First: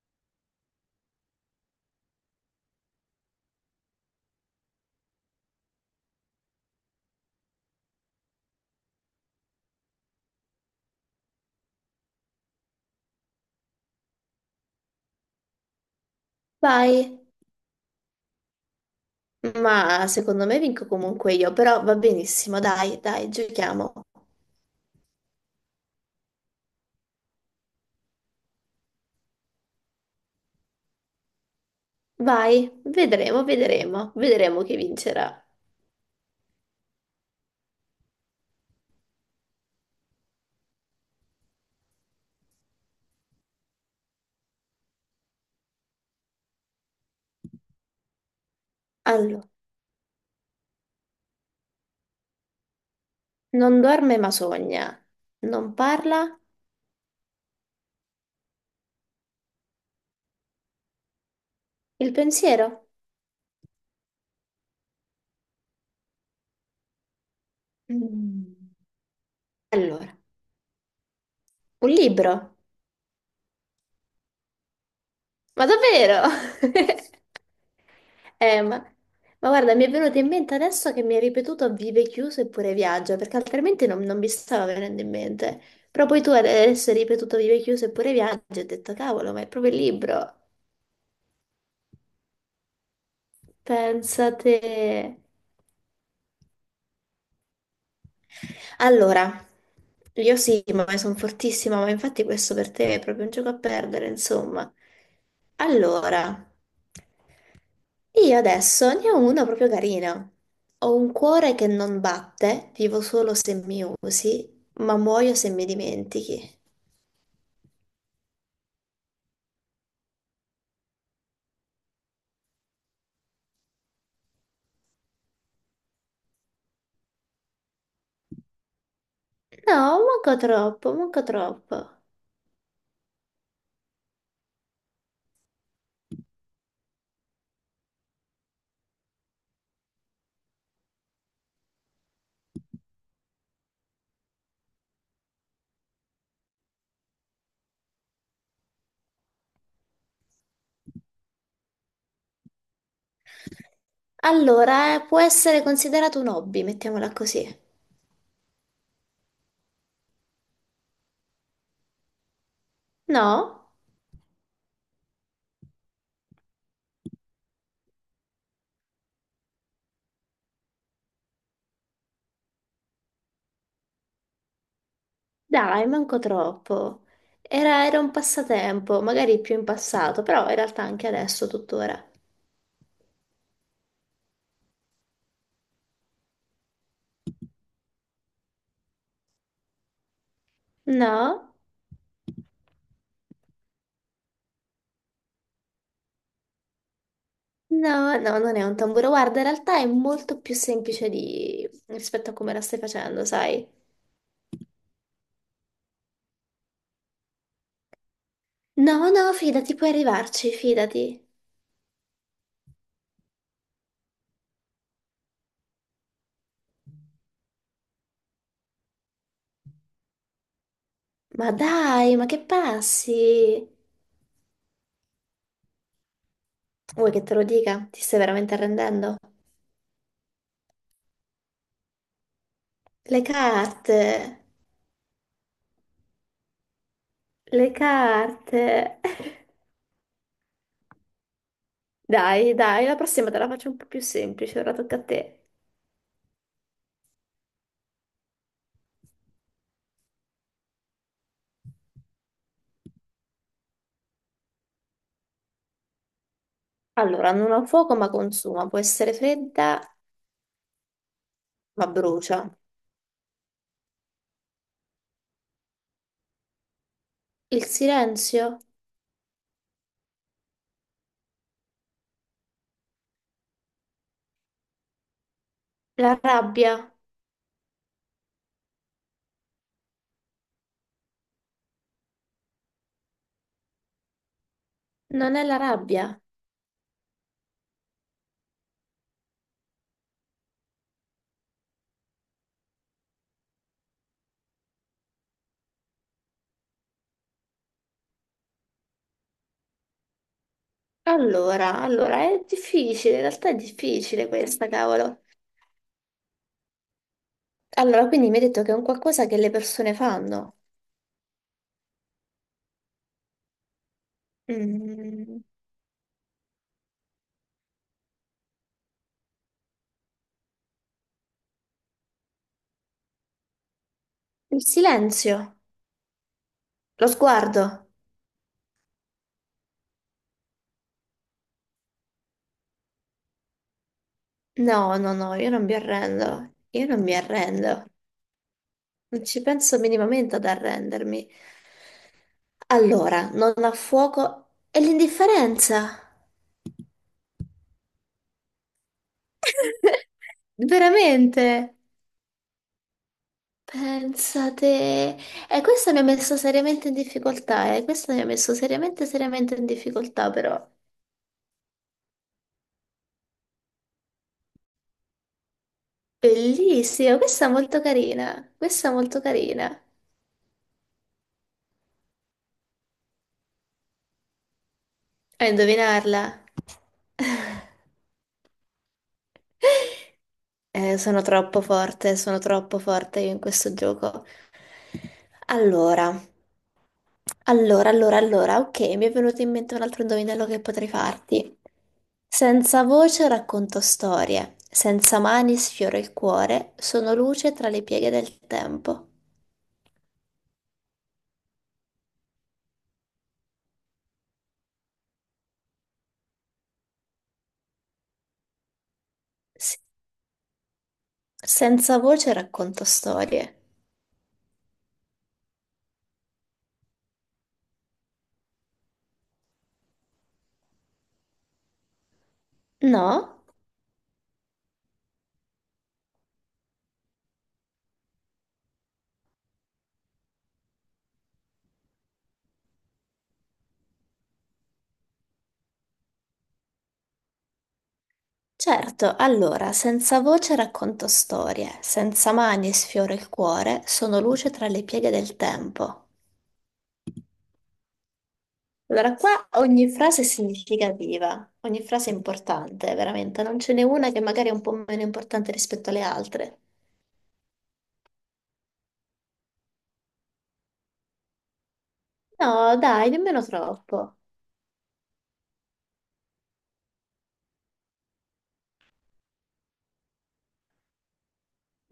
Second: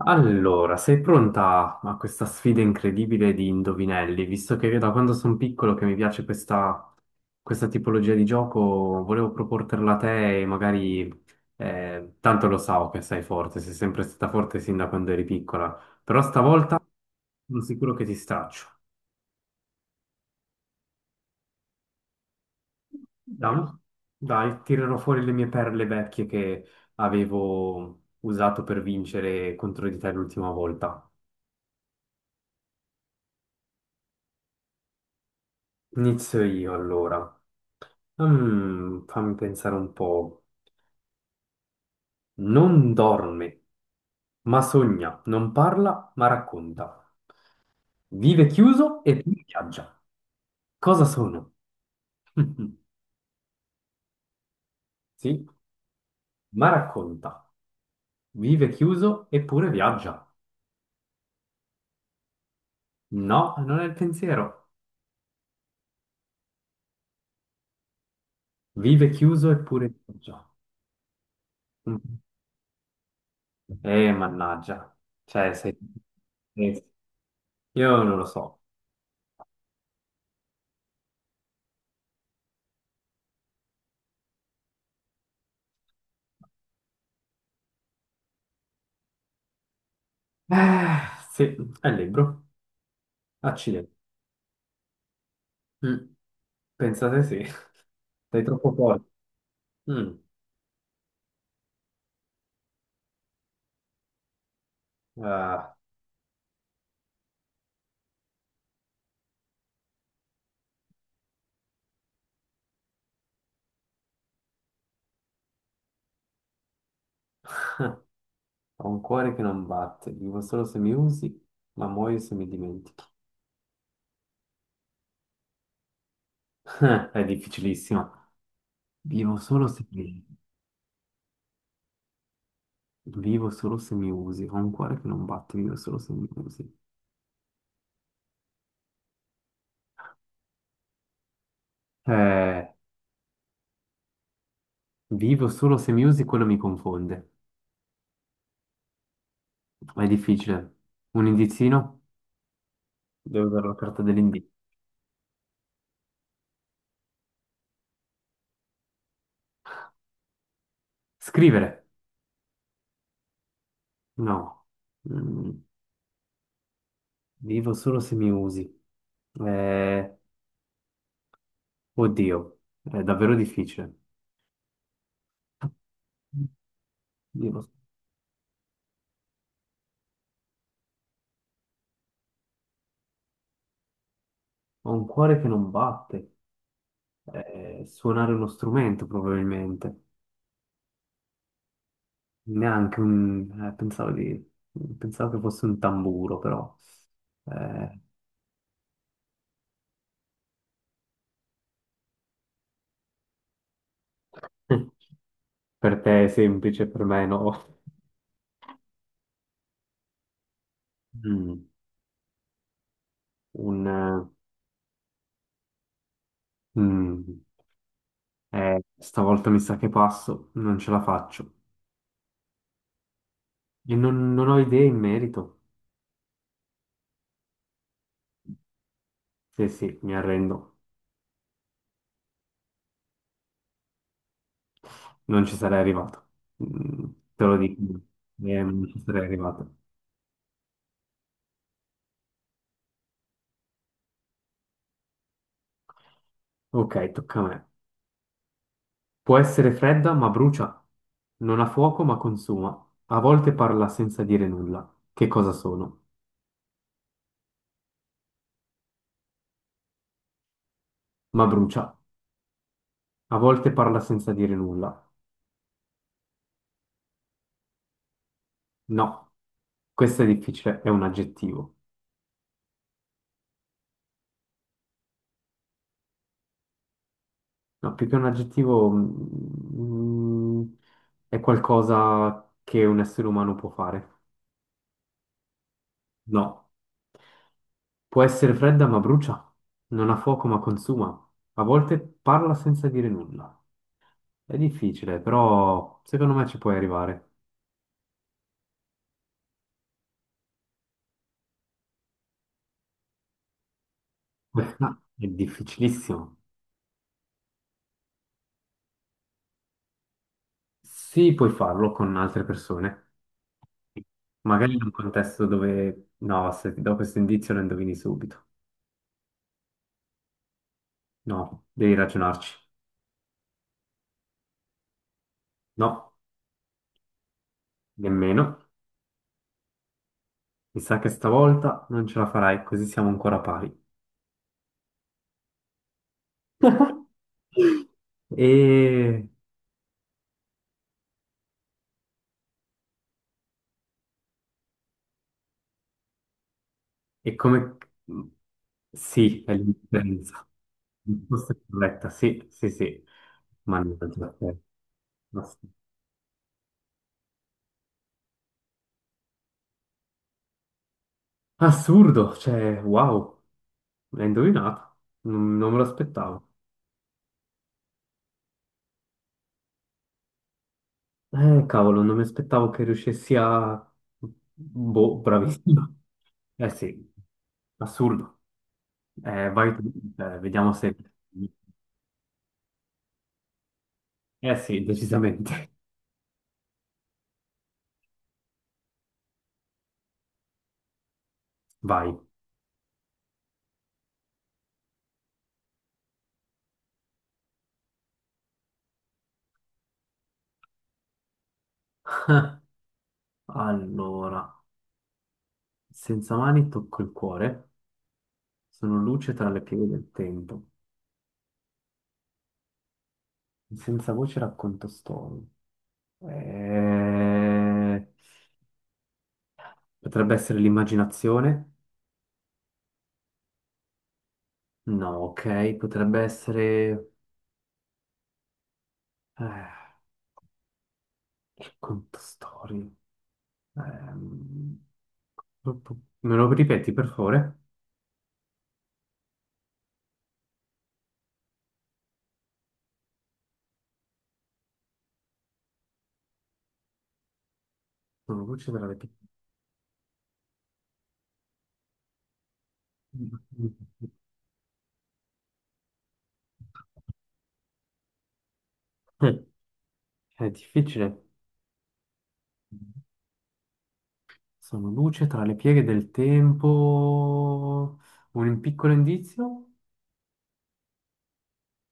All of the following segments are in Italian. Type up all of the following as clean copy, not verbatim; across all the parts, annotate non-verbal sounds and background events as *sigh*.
Allora, sei pronta a questa sfida incredibile di indovinelli? Visto che da quando sono piccolo che mi piace questa tipologia di gioco, volevo proporterla a te e magari, tanto lo so che sei forte, sei sempre stata forte sin da quando eri piccola, però stavolta Vai, sono sicuro che ti straccio. ma secondo me vinco comunque io, però va benissimo, dai, dai, Dai, giochiamo. dai, tirerò fuori le mie perle vecchie che avevo usato per vincere contro di te l'ultima volta. Vai, vedremo, vedremo, vedremo chi vincerà. Inizio io allora. Mm, fammi pensare un po'. Non dorme, ma sogna, non parla, ma racconta. Vive chiuso e poi Allora, viaggia. Cosa sono? *laughs* non dorme ma sogna, Sì, non parla ma racconta. Vive chiuso eppure viaggia. il pensiero. No, non è il pensiero. Mm. Vive chiuso eppure Allora, viaggia. un Mm. libro, Mannaggia. Cioè, ma sei... davvero? *laughs* eh, Io non lo so. Eh, ma, ma guarda, mi è venuto in mente adesso che mi hai ripetuto vive chiuso eppure viaggia, perché altrimenti non mi stava venendo in mente. Però poi tu adesso hai ripetuto vive chiuso eppure viaggia e ho detto, cavolo, ma è proprio il libro. Eh, sì, è il libro. Accidenti. Pensate. Mm, pensate sì, *laughs* sei troppo forte. Allora, Mm, io sì, ma sono fortissima, ma infatti questo per te è proprio un gioco a perdere, insomma. ah, Allora. Io adesso ne ho uno proprio carino. Ho un cuore che non batte, vivo solo se mi usi, ma muoio se mi dimentichi. ho un cuore che non batte, vivo solo se mi usi, ma muoio se mi dimentichi. *laughs* È difficilissimo. Vivo solo se No, mi, manco troppo, manco troppo. vivo solo se mi usi, ho un cuore che non batte, vivo solo se mi usi. Eh, vivo solo se mi usi, quello mi confonde. È difficile. Un indizino? Devo usare la carta dell'indizio. Allora, può essere considerato un hobby, mettiamola così. Scrivere? No? No. Mm, vivo solo se mi usi. Eh, Oddio, è davvero difficile. Dai, manco troppo. So. Era un passatempo, magari più in passato, però in realtà anche adesso, tuttora. Ho un cuore che non batte. Suonare uno strumento probabilmente. No? Neanche un... pensavo di... pensavo che fosse un tamburo, però... eh, No, no, non è un tamburo. Guarda, in realtà è molto più semplice di rispetto a come la stai facendo, sai? *laughs* per te è semplice, per me no. No, no, fidati, puoi arrivarci, fidati. Mm, un, eh, mm, stavolta mi sa che passo, non ce la Ma faccio. dai, ma che passi? E non ho idee in merito. Vuoi che te lo dica? Ti stai veramente arrendendo? Sì, sì, mi arrendo. Le carte, Non ci sarei arrivato. Mm, te lo le dico, carte. Non ci *laughs* sarei arrivato. Dai, dai, la prossima te la faccio un po' più semplice, ora tocca a te. Ok, tocca a me. Può essere fredda ma brucia, non ha fuoco ma consuma, a volte parla senza dire nulla. Che cosa sono? Allora, non ha fuoco ma consuma, può essere fredda Ma brucia, ma brucia. a volte parla senza dire nulla. Il silenzio? No, questo è difficile, è un aggettivo. La rabbia? No, più che un aggettivo, è qualcosa che un essere umano può fare. Non è la rabbia. No. Può essere fredda ma brucia, non ha fuoco ma consuma, a volte parla senza dire nulla. È difficile, però secondo me ci puoi arrivare. Allora, allora, è difficile, in realtà è difficile *laughs* questa, Questa cavolo. è difficilissimo. Allora, quindi mi hai detto che è un qualcosa che le persone fanno. Sì, puoi farlo con altre persone, magari in un Mm, contesto dove... No, se ti do questo indizio lo indovini subito. No, devi ragionarci. il silenzio, No, lo sguardo. nemmeno. Mi sa che stavolta non ce la farai, così siamo ancora pari. No, no, no, io non mi arrendo. Io non mi arrendo. *laughs* E Non ci penso minimamente ad arrendermi. Allora, non ha fuoco è l'indifferenza. e come... Sì, è *laughs* l'indipendenza. Risposta Veramente? corretta, sì, sì, sì. Mannaggia, eh. Pensate. Ass- E questo mi ha messo seriamente in difficoltà, eh. Questo mi ha messo seriamente, seriamente in difficoltà, però. Assurdo, cioè, wow, l'hai indovinato. Non me lo aspettavo. Bellissima, questa è molto carina, questa è molto carina. Cavolo, non mi aspettavo che riuscissi a... Boh, A bravissimo. indovinarla. Eh sì, *laughs* assurdo. Vai tu, vediamo se... sono troppo forte io in questo gioco. Eh sì, decisamente. Allora, allora, allora, allora, ok, mi è venuto in mente un altro indovinello che potrei farti. Vai. Senza voce racconto storie, senza mani sfioro il cuore, sono luce tra le pieghe del tempo. Allora, senza mani tocco il cuore. Sono luce tra le S- pieghe del tempo. Senza voce racconto storie. Senza voce racconto storie. Eh, Potrebbe essere l'immaginazione? No? No, ok. Potrebbe essere... eh, racconto storie. Ehm, Me lo ripeti, per favore? Certo, allora, senza voce racconto storie, senza mani sfioro il cuore, sono luce tra le pieghe del tempo. Sono luce tra le Allora, pieghe... qua ogni frase è significativa, ogni frase è importante, veramente, non ce n'è una che magari è un po' meno importante rispetto alle altre. Eh, *laughs* è difficile. No, dai, nemmeno troppo. Sono luce tra le pieghe del tempo. Un piccolo indizio?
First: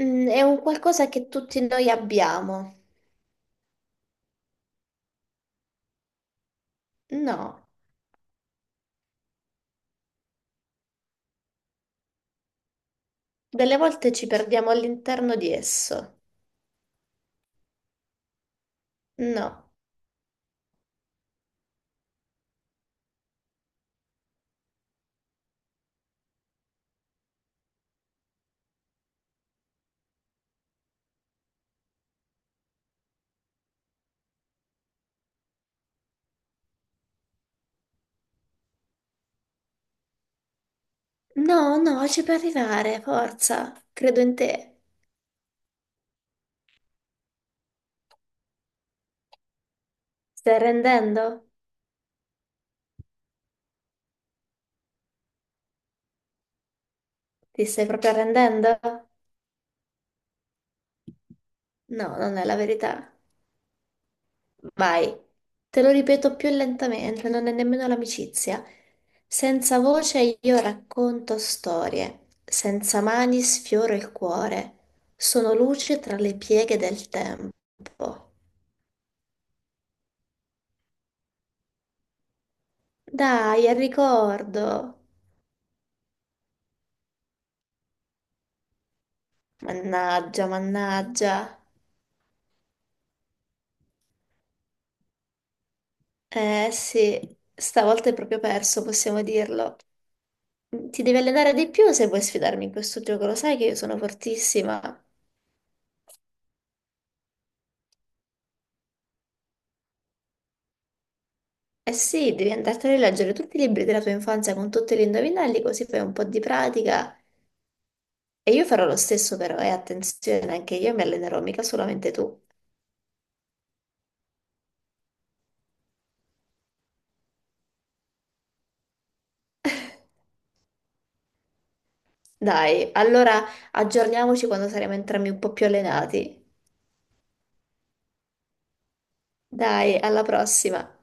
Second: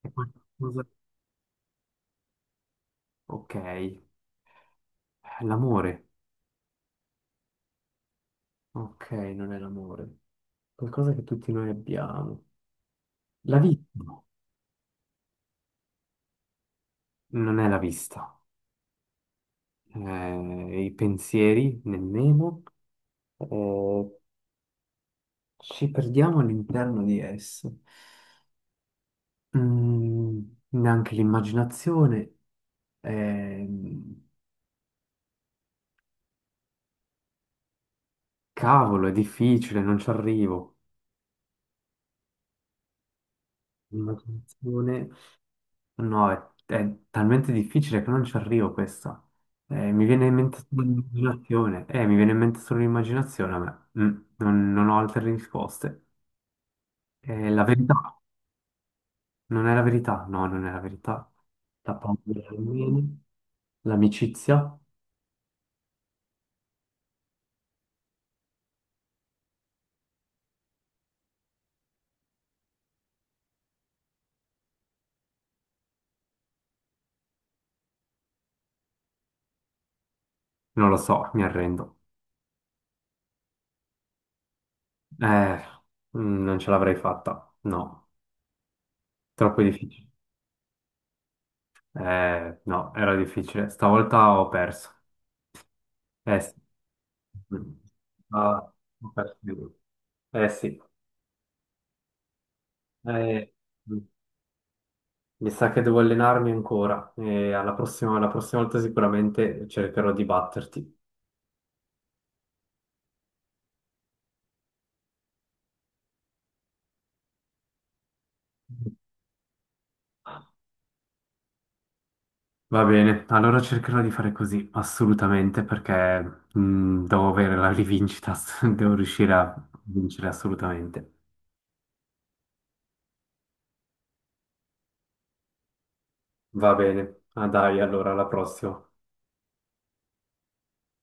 È Mm, è un qualcosa... qualcosa che tutti noi abbiamo. Ok. L'amore. No, Ok, non è l'amore. Qualcosa che tutti noi abbiamo. La delle vista. volte ci perdiamo all'interno di esso. Non è la vista. No, I pensieri, nemmeno. Eh, ci perdiamo all'interno di esse. Mm, neanche l'immaginazione. Ehm, cavolo, è difficile, non ci arrivo. no, no, ci puoi arrivare, forza, credo in te. L'immaginazione. No, è talmente difficile che non ci arrivo questa. Mi viene in Stai mente solo arrendendo? l'immaginazione. Mi viene in mente solo l'immaginazione a me. Mm, non ho altre risposte. La Ti stai proprio verità. arrendendo? Non è la verità. No, non è la verità. La No, paura non è la non verità. viene. L'amicizia? Vai. Te lo ripeto più lentamente, non è nemmeno l'amicizia. Senza voce io racconto storie, senza mani sfioro il cuore. Sono luce tra le pieghe del tempo. Non lo so, mi arrendo. Dai, al ricordo. Eh, non ce l'avrei fatta. No, troppo difficile. Mannaggia, mannaggia. No, era difficile. Stavolta ho perso. Eh sì. Eh sì, Mm. stavolta è proprio Ah, perso, ho possiamo perso. dirlo. Eh sì, Ti devi allenare di più se vuoi sfidarmi in questo gioco, lo eh, sai che io sono fortissima. mi sa che devo allenarmi ancora e alla prossima volta sicuramente cercherò di batterti. Eh sì, devi andartene a leggere tutti i libri della tua infanzia con tutti gli indovinelli, così fai un po' di pratica. E io farò lo stesso però, e attenzione, anche io mi allenerò, mica solamente tu. Va bene, allora cercherò di fare così, assolutamente, perché devo avere la rivincita, *laughs* devo riuscire a vincere assolutamente. Dai, allora aggiorniamoci quando saremo entrambi un po' più allenati. Va bene, ah, dai, allora alla prossima. Dai, alla prossima.